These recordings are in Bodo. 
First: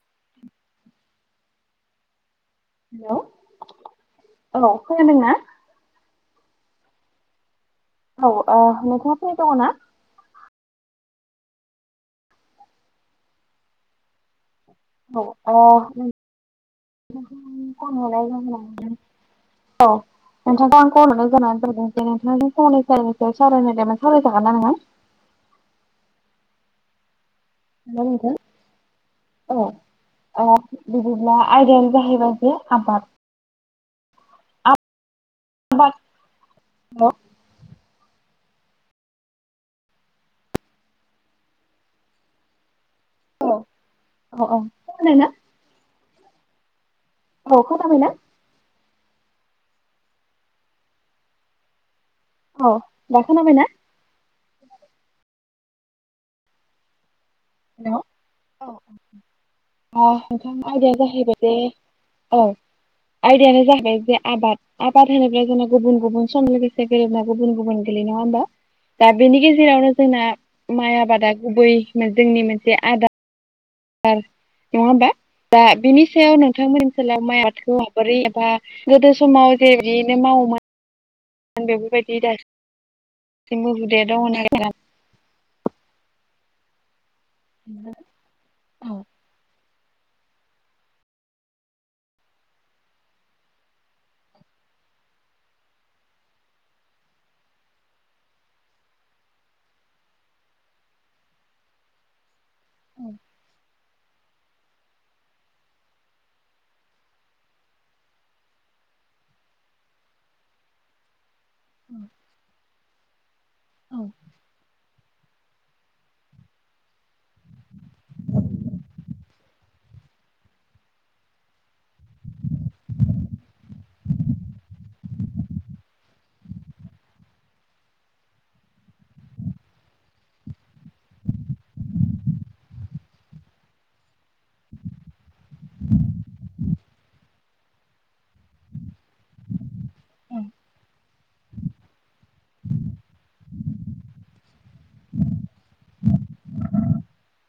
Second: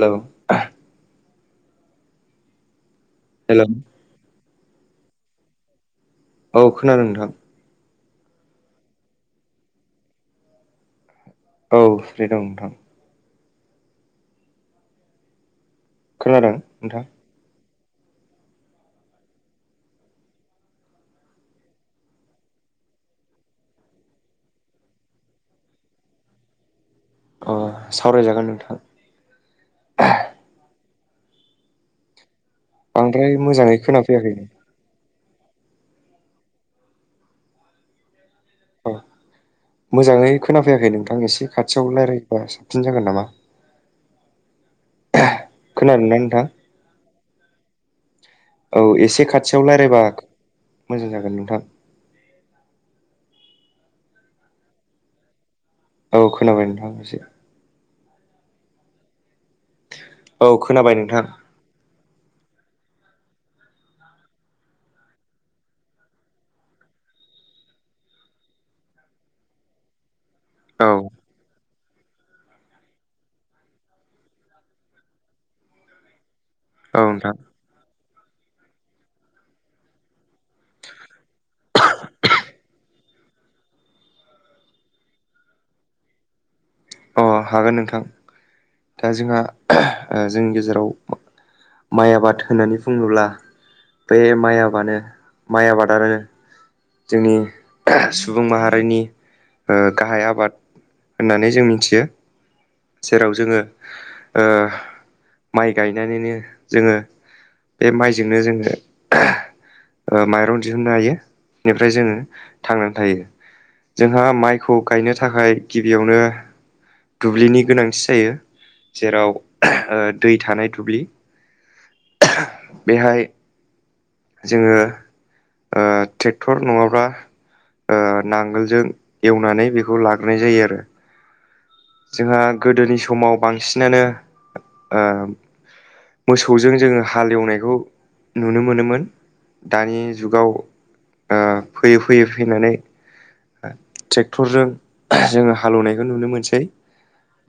हेलौ हेल' हेल' औ खैादोंना औ खोनादों नोंथां औ ओ नोंथाङा फैनाय दङ ना औ फ्रि दं नोंथां औ अ खोनादों नोंथाङा [unintelligible] औ नोंथांखौ आं कनरनो जोनानानै जादों जे नोंथाङा जों फंनि सनि सायाव सावरायनायायमोन सावरायजागोन ना आङो अ सावरायजागोन नोंथां। अ अ बिदिब्ला आइदायानो जाहैबा जे आ ओमफ्राय मोजाङै खोनाफैयाखै आबाद औ मोजाङै खोनाफैयाखै नोंथां एसे खाथियाव रायजलायबा साबसिन जागोन नामा? अ अ खनाबाय ना खोनादों ना नोंथां औ खनाबायना औ एसे खाथियाव रायज्लायबा मोजां जागोन नोंथां? अ दाखौ नाबायना? औ खोनाबाय नोंथां एसे। औ औ आदाया खोनाबाय नोंथां जाहैबाय जे औ आयदायानो जाहैबाय जे आबाद आबाद होनोबब्ला जोंना गुबुन गुबुन सम लोगोसे गेलेना गुबुन गुबुन गेलेयो नङा होमबा दा बेनि गेजेरावनो जोंना औ माइ आबादा गुबै जोंनि मोनसे आदार नङा होमबा दा बिनि सायाव नोंथांमोन औ ओनसोलाव नोंथां माइ आ बोरै एबा गोदो समाव जे बिनो मावो दं बेबोबायदि दासिमबो [unintelligible] अ हागोन नोंथां दा जोंहा जोंनि गेजेराव माइ आबाद होननानै बुङोब्ला बे माइ आबानो माइ आबादानो जोंनि सुबुं माहारिनि गाहाय आबाद होननानै जों मिथियो जेराव जोङो ओ माइ गायनानैनो जोङो बे माइजोंनो जोङो माइरं दिहुननो हायो। निफ्राय जोङो थांनानै थायो जोंहा माइखौ गायनो थाखाय गिबियावनो दुब्लिनि गोनांथि जायो जेराव दै थानाय दुब्लि बेहाय जोङो ओ ट्रेक्टर नङाब्ला नांगोलजों एवनानै बेखौ लाग्रोनाय जायो आरो। जोंहा गोदोनि समाव बांसिनानो मोसौजों जोङो हालेवनायखौ नुनो मोनोमोन। दानि जुगाव ओ फैयै फैयै फैनानै ट्रेक्टरजों जोङो हालेवनायखौ नुनो मोनसै।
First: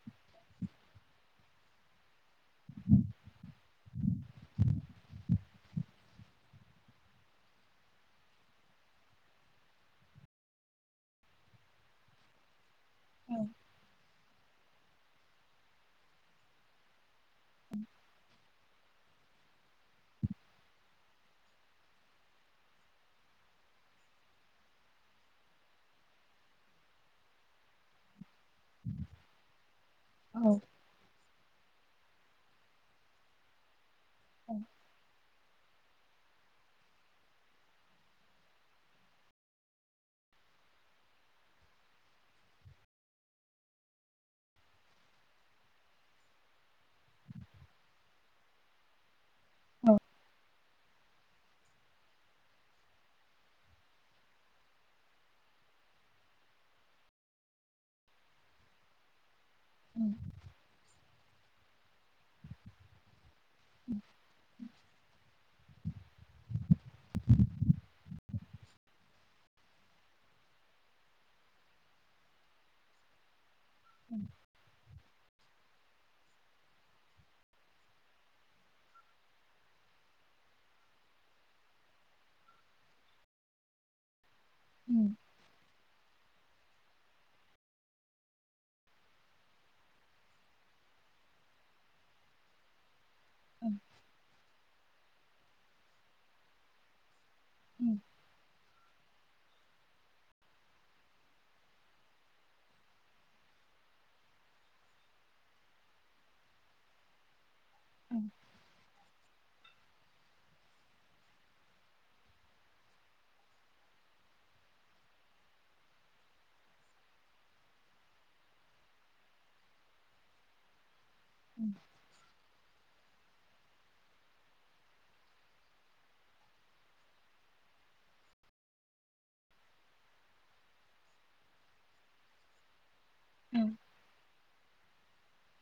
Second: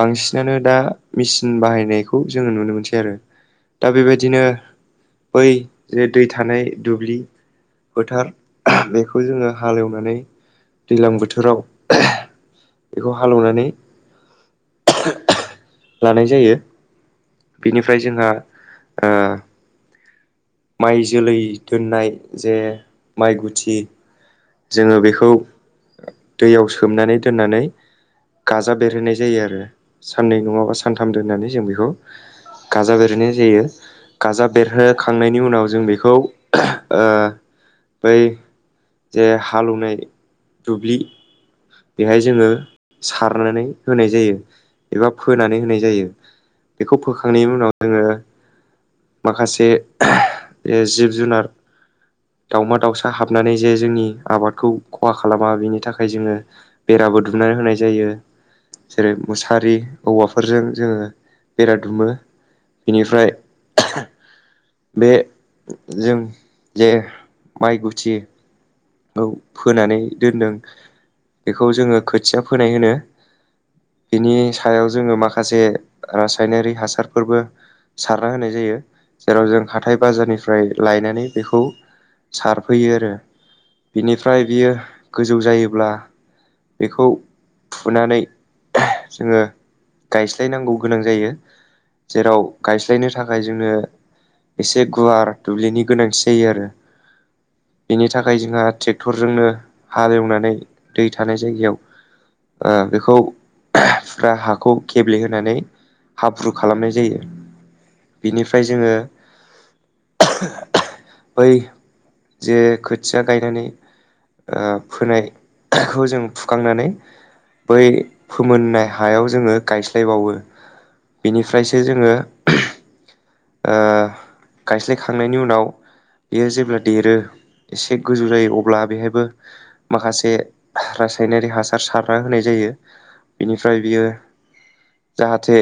बांसिनानो दा मेसिन बाहायनायखौ जोङो नुनो मोनसै आरो। दा बेबायदिनो बै जे दै थानाय दुब्लि फोथार बेखौ जोङो हालेवनानै दैज्लां बोथोराव बेखौ हालौवनानै लानाय जायो। बिनिफ्राय जोंहा ओ माइ जोलै दोननाय जे माइ गुथि जोङो बेखौ दैयाव सोमनानै दोननानै गाजा बेरहोनाय जायो आरो साननै नङाबा सानथाम दोननानै जों बेखौ गाजा बेरोनाय जायो। गाजा बेरहोखांनायनि उनाव जों बेखौ ओ बै जे हालौवनाय दुब्लि बेहाय जोङो सारनानै होनाय जायो एबा फोनानै होनाय जायो। बेखौ फोखांनायनि उनाव जोङो माखासे जिब जुनार दावमा दाउसा हाबनानै जे जोंनि आबादखौ खहा खालामा बिनि थाखाय जोङो बेराबो दुमनानै होनाय जायो जेरै मुसारि औवाफोरजों जोङो बेरा दुमो बेनिफ्राय बे जों जे माइ गुथि औ फोनानै दोन्दों बेखौ जोङो खोथिया फोनाय होनो। बिनि सायाव जोङो माखासे रासायनारि हासारफोरबो सारना होनाय जायो जेराव जों हाथाय बाजारनिफ्राय लायनानै बेखौ सारफैयो आरो। बिनिफ्राय बियो गोजौ जायोब्ला बेखौ फुनानै जोङो गायस्लायनांगौ गोनां जायो। जेराव गायस्लायनो थाखाय जोङो एसे एसे गुवार दुब्लिनि गोनांथि जायो आरो बेनि थाखाय जोंहा ट्रेक्टरजोंनो हालेवनानै दै थानाय जायगायाव ओ बेखौ फुरा हाखौ गेब्लेहोनानै हाब्रु खालामनाय जायो बेनिफ्राय जोङो [unintelligible] बै जे खोथिया गायनानै ओ फोनायखौ जों फुखांनानै बै फोमोननाय हायाव जोङो गायस्लायबावो बेनिफ्रायसो जोङो ओ गायस्लायखांनायनि उनाव बेयो जेब्ला देरो एसे गोजौ जायो अब अब्ला बेहायबो माखासे रासायनारिक हासार सारना होनाय जायो। बिनिफ्राय बियो जाहाथे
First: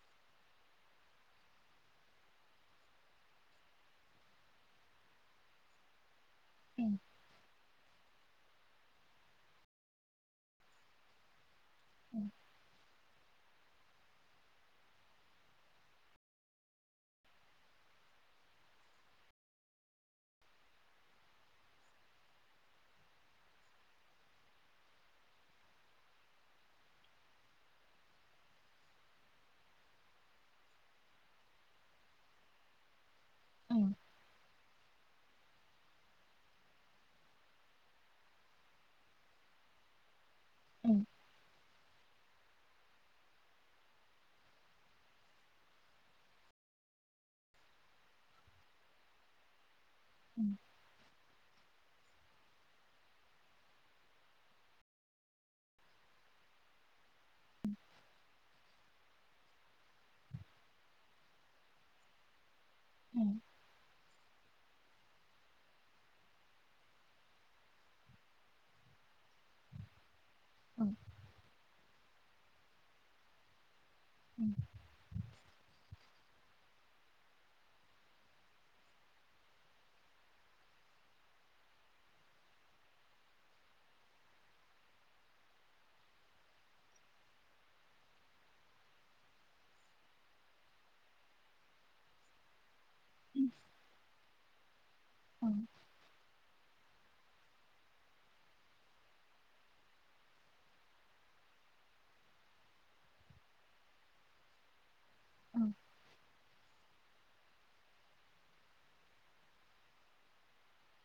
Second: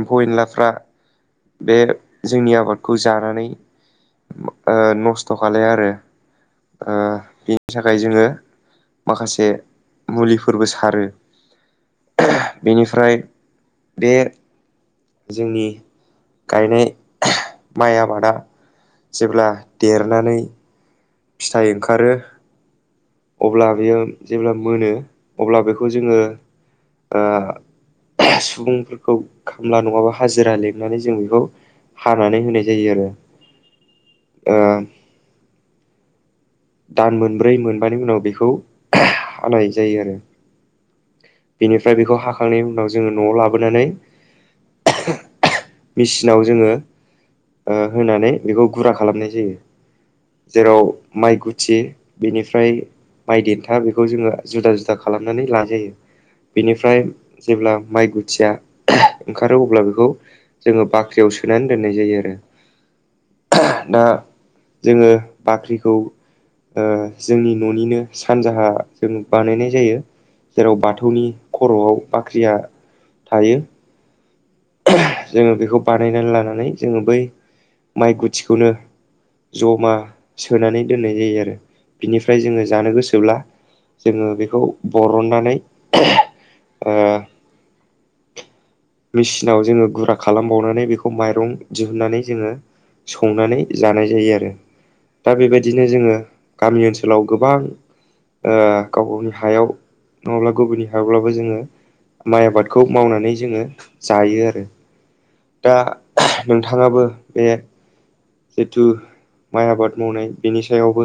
एम्फौ एनलाफ्रा बे जोंनि आबादखौ जानानै नस्थ' खालाया आरो बिनि थाखाय जोङो माखासे मुलिफोरबो सारो। बेनिफ्राय बे जोंनि गायनाय [unintelligible] माइ आबादा जेब्ला देरनानै फिथाइ ओंखारो अब्ला बियो जेब्ला मोनो अब्ला बेखौ जोङो ओ [unintelligible] सुबुंफोरखौ खामला नङाबा हाजिरा लिंनानै जों बेखौ हानानै होनाय जायो आरो ओं ओम दान मोनब्रै मोनबानि उनाव बेखौ [unintelligible] हानाय जायो आरो उम बेनिफ्राय बेखौ हाखांनायनि उनाव जोङो न'आव लाबोनानै [unintelligible] मिसिनाव जोङो ओ होनानै बेखौ गुरा खालामनाय जायो जेराव माइ गुथ थि बेनिफ्राय माइ देन्था बेखौ जोङो जुदा जुदा खालामनानै लाजायो बिनिफ्राय जेब्ला माइ गुथिया ओंखारो अब्ला बेखौ जोङो बाख्रियाव सोनानै दोननाय जायो आरो उम ना जोङो बाख्रिखौ ओ जोंनि न'निनो सानजाहा जों बानायनाय जायो जेराव बाथौ थौनि अ'आव बाख्रिया थायो उम जोङो बेखौ बानायनानै लानानै जोङो बै माइ गुथिखौनो जमा सोनानै दोननाय जायो आरो बिनिफ्राय जोङो जानो गोसोब्ला जोङो बेखौ बरननानै [unintelligible] ओ मेसिनाव जोङो गुरा खालामबावनानै बेखौ माइरं दिहुननानै जोङो संनानै जानाय जायो आरो दा बेबायदिनो जोङो गामि ओनसोलाव गोबां ओ गाव गावनि हायाव नङाब्ला गुबुननि हायावब्लाबो जोङो माइ आबादखौ मावनानै जोङो जायो आरो दा नों थाङाबो बे जिथु माइ आबाद मावनाय बेनि सायावबो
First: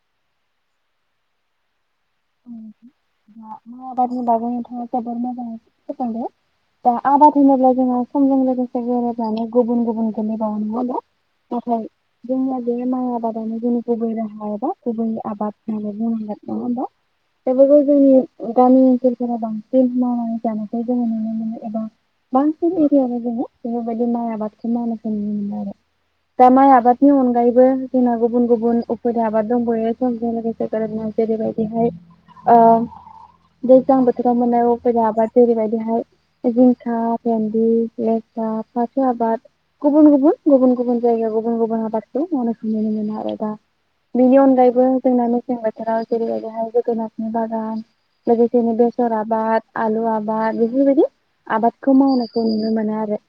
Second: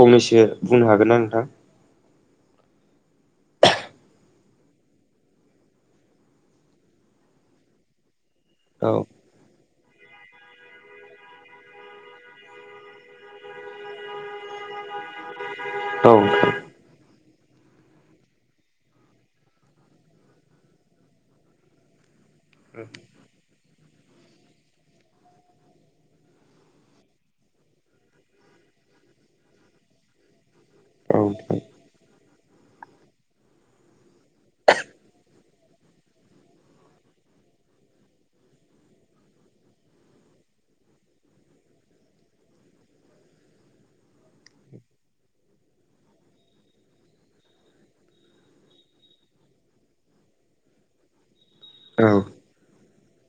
फंनैसो बुंनो हागोन ना नोंथां? उम मा माय आबादनि बागै नोंथांआ जोबोद मोजाङै फोथायदो दा आबाद होनोब्ला जोङो समजों लोगोसे औ गोरोब्लानो गुबुन गुबुन गोलैबावो नङा ओमबा नाथाय जोंना बे माइ आबादानो जोंनि गुबै राहा एबा गुबै आबाद औ [unintelligible] बेफोरखौ जोंनि गामि ओनसोलफोरा बांसिन मावनानै जानायखौ जोङो नुनो मोनो एबा बांसिन एरियावनो जोङो बेफोरबादि माय आबादखौ मावनायखौ नुनो‌मोनो आरो दा माइ आबादनि अनगायैबो जोंना गुबुन गुबुन उफोरा आबाद दंबावो समजों लोगोसे [unintelligible] जेरैबायदिहाय ओम दैज्लां बोथोराव मोननाय उफेरा आबाद जेरैबायदिहाय जिंखा भेनदि लेस्रा फाथो आबाद गुबुन गुबुन गुबुन गुबुन जायगा गुबुन गुबुन आबादखौ मावनायखौ नुनो मोनो‌ आरो दा बेनि अनगायैबो जोंना मेसें बोथोराव जेरैबायहाय जोगोनार नि बागान लोगोसे लोगोसे बेसर आबाद आलु आबाद बिफोरबायदि आबाद बेखौ औ मावनायखौ नुनो मोनो आरो।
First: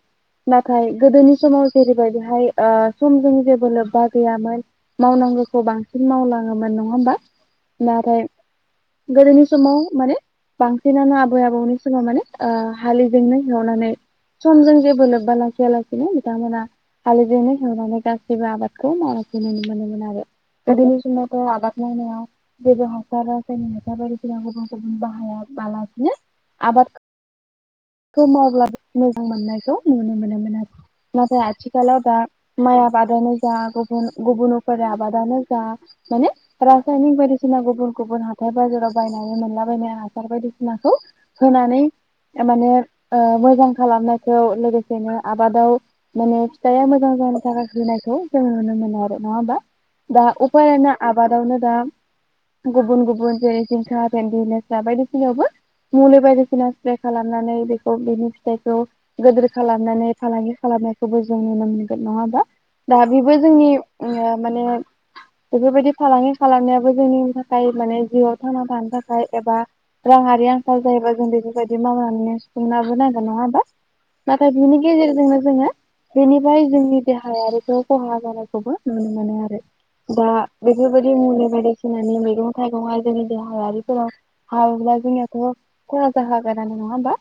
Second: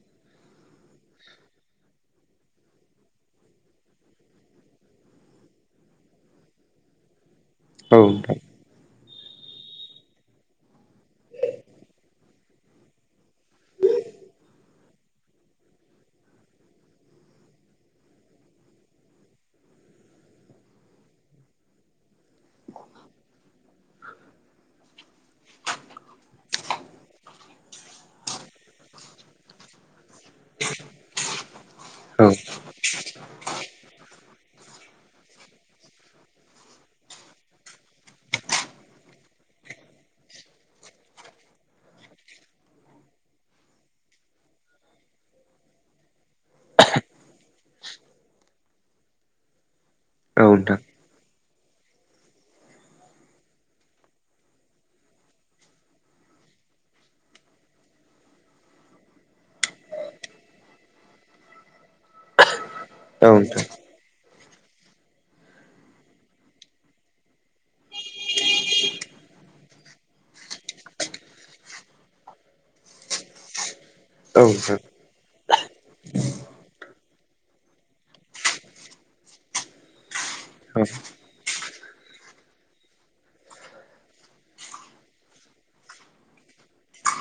नाथाय गोदोनि समाव जेरैबायदिहाय ओ समजों जेबो लोब्बा गैयामोन मावनांगौखौ बांसिन मावलाङोमोन नङा होमबा नाथाय नोंथां गोदोनि समाव माने बांसिनानो आबै आबौनि समाव माने ओ हालिजोंनो हेवनानै समजों जेबो लोब्बा लाखिया लासैनो बिथांमोना हालिजोंनो सावनानै गासैबो आबादखौ मावखौै नुनो मोनोमोन आरो। गोदोनि समावथ' आबाद मावनाय जेबो हासार जोंनि मैथाबारि फोराव गुबुन गुबुन बाहाया बालासि आबाद खौ मावब्ला मोजां मोननायखौ नुनो मोनोमोन आरो नाथाय आथिखालाव दा औ माइ आबादानो जा गुबुन गुबुनफोर आबादानो जा माने रासायनिक बायदिसिना गुबुन गुबुन हा हाथाय बाजाराव बायनानै मोनलाबायनाय हासार बायदिसिनाखौ होनानै थारमाने ओ मोजां खालामनायखौ लोगोसेनो आबादाव माने फिथाइआ मोजां जानो थाखाय होनायखौ जों नुनो मोनो आरो नङा होमबा? दा औ नोंथां उफायना आबादावनो दा गुबुन गुबुन गुनद्रि जिंखा भिन्दि लेस्रा बायदिसिनायावबो मुलि बायदिसिना स्प्रे खालामनानै बेखौ बिनि फिथाइखौ गोदोर खालामनानै फालांगि खालामनायखौबो जों नुनो मोनगोन नङा होमबा? दा औ बेबो जोंनि नोंथां ओ माने बेफोरबायदि फालांगि खालामनायाबो जोंनि थाखाय माने जिउआव थांना थानो थाखाय एबा राङारि आंखाल जायोबा जों बेफोरबायदि मावनानै सुफुंनाबोनांगोन नङा होमबा? औ नाथाय बिनि गेजेरजोंनो जोङो बेनिफ्राय जोंनि देहायारिखौ खहा जानायखौबो नुनो मोनो आरो। दा बेफोरबायदि मुलि बायदिसिनानि मैगं थाइगंआ जेरै देहायारिफोराव हाबोब्ला जोंनियाथ' खहा जाखागानानो नङा होमबा?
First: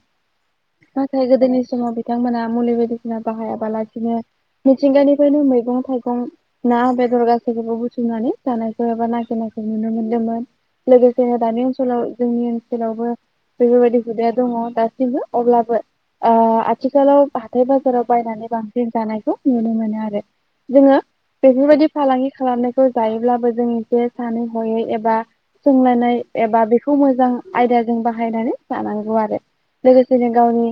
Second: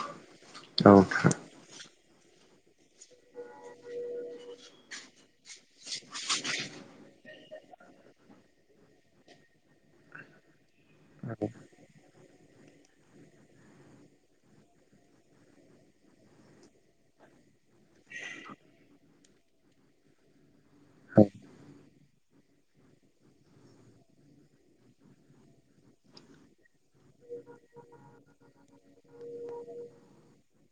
नोंथां औ नाथाय गोदोनि समाव बिथांमोना मुलि बायदिसिना बाहायाबालासिनो मिथिंगानिफ्रायनो मैगं थाइगं ना बेदर गासैखौबो बुथुमनानै जानायखौ एबा नागिरनायखौ नुनो मोन्दोंमोन। लोगोसेनो दानि ओनसोलाव जोंनि ओनसोलावबो बेफोरबायदि हुदाया दङ दासिमबो अब्लाबो आह आथिखालाव हाथाय बाजाराव बायनानै बांसिन जानायखौ नुनो मोनो आरो। जोङो बेफोरबायदि फालांगि खालामनायखौ जायोब्लाबो जों एसे सानै हयै एबा सोंलायनाय एबा बेखौ मोजां आयदाजों बाहायनानै लानांगौ आरो। लोगोसे जों गावनि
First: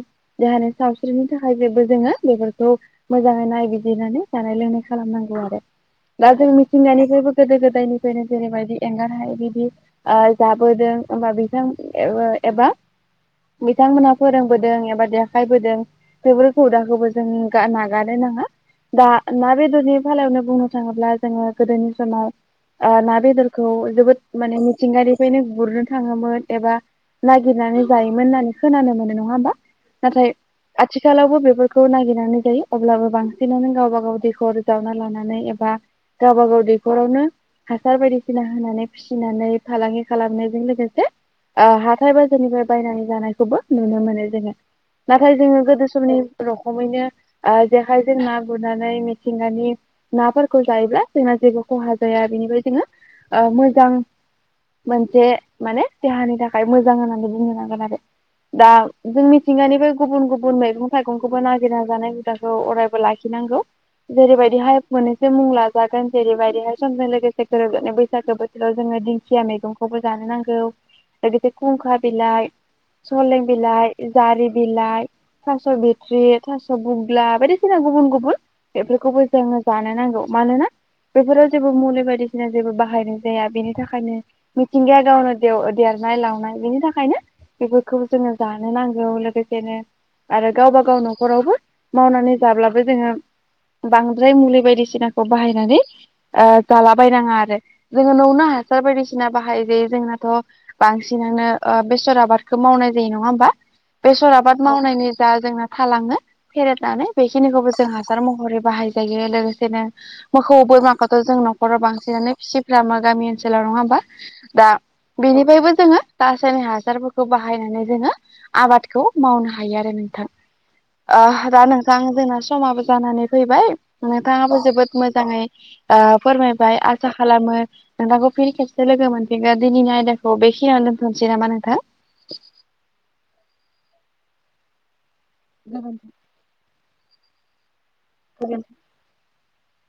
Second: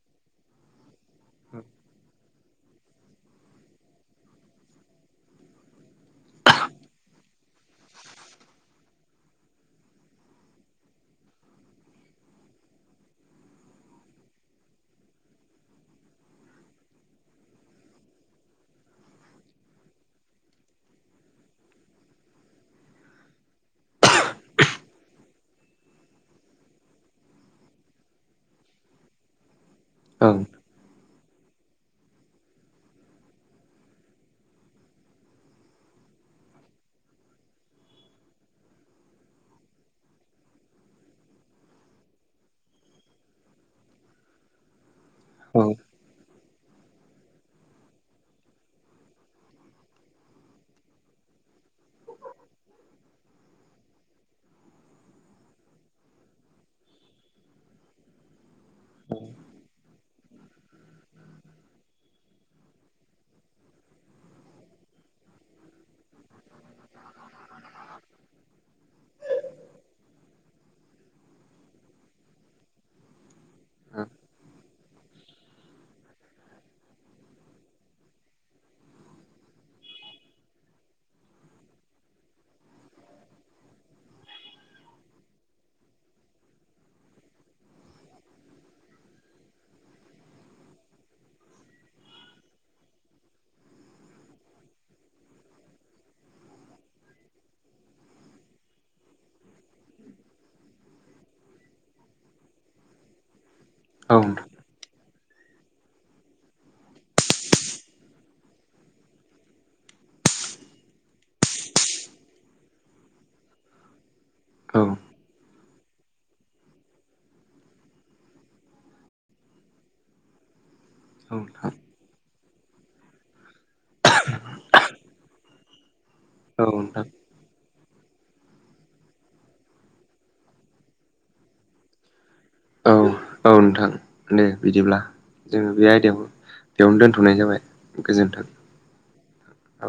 देहानि सावस्रिनि थाखाय जेबो जोङो बेफोरखौ मोजाङै नायबिजिरनानै जानाय लोंनाय खालामनांगौ आरो। दा जों मिथिंगानिफ्रायबो गोदो गोदायनिफ्रायनो जेरैबायदि एंगार हायै बि आ जाबोदों होमबा बिथां एबा एबा बिथांमोनहा फोरोंबोदों एबा देखायबोदों। बेफोर हुदाखौबो जों गा नागारनो नाङा। दा ना बेदरनि फालायावनो बुंनो थाङोब्ला जोङो गोदोनि समाव आ ना बेदरखौ जोबोद माने मिथिंगानिफ्रायनो गुरनो थाङोमोन एबा नागिरनानै जायोमोन होननानै खोनानो मोनो नङा होमबा नाथाय आथिखालावबो बेफोरखौ नागिरनानै जायो अब्लाबो बांसिनानो गावबा गाव दैखर जावना लानानै एबा गावबा गाव दैखरावनो हासार बायदिसिना होनानै फिसिनानै फालांगि खालामनायजों लोगोसे आ हाथाय बाजारनिफ्राय बायनानै जानायखौबो नुनो मोनो जोङो नाथाय जोङो गोदो समनि रखमैनो ओ जेखायजों ना गुरनानै मिथिंगानि नाफोरखौ जायोब्ला जोंना जेबो खहा जाया बेनिफ्राय जोङो ओ मो मोजां मोनसे माने देहानि थाखाय मोजां होननानै बुंनो नांगोन आरो दा जों मिथिंगानिबो गुबुन गुबुन मैगं थाइगंखौबो नागिरना जानाय हुदाखौ अरायबो लाखिनांगौ। जेरैबायदिहाय मोननैसो मुं लाजागोन जेरैबायदिहाय समजों लोगोसे गोरोबोनाय बैसागो बो ओ जोङो दिंखिया मैगंखौबो जानो नांगो लोगोसे खुंखा बिलाइ सलें बिलाइ जारि बिलाइ थास' बिथ्रि थास' बुग्ला बायदिसिना गुबुन गुबुन बेफोरखौबो जोङो जानो नांगौ मानोना बेफोराव जेबो मुलि बायदिसिना जेबो बाहायनाय जाया बेनि थाखायनो मिथिंगाया गावनो देव देरनाय लावनाय बेनि थाखायनो बेफोरखौबो जोङो जानो नांगौ लोगोसेनो आरो गावबा गाव न'खरावबो मावनानै जाब्लाबो जोङो बांद्राय मुलि बायदिसिनाखौ बाहायनानै ओ जालाबायनाङा आरो जोङो नौनो हासार बायदिसिना बाहायो जायो जोंनाथ' बांसिनानो ओ बेसर आबादखौ मावनाय जायो नङा होमबा बेसर आबाद मावनायनि जा जोंना थालाङो फेरेदनानै बेखिनिखौबो जों हासार महरै बाहाय जायो लोगोसेनो मोखौ बोरमाखौथ' जों नखराव बांसिनानो गामा गामि ओनसोलाव नङा होमबा दा बेनि बेबो जोङो रासायनि हासारफोरखौ बाहायनानै जोङो आबादखौ मावनो हायो आरो नोंथां ओ दा नोंथां जोंना समाबो जानानै फैबाय नोंथाङाबो जोबोद मोजाङै ओ औ फोरमायबाय आसा औ खालाम नोंथांखौ फिन खेबसे लोगो मोनफिगोन दिनैनि आयदाखौ बेखिनियाव दोनथ'नोसै नामा नोंथां औ नोंथां औ औ नोंथां दे बिदिब्ला जोङो बे गोजोनथों आयदायाव बेयावनो दोनथ'नाय जाबाय गोजोन्थों औ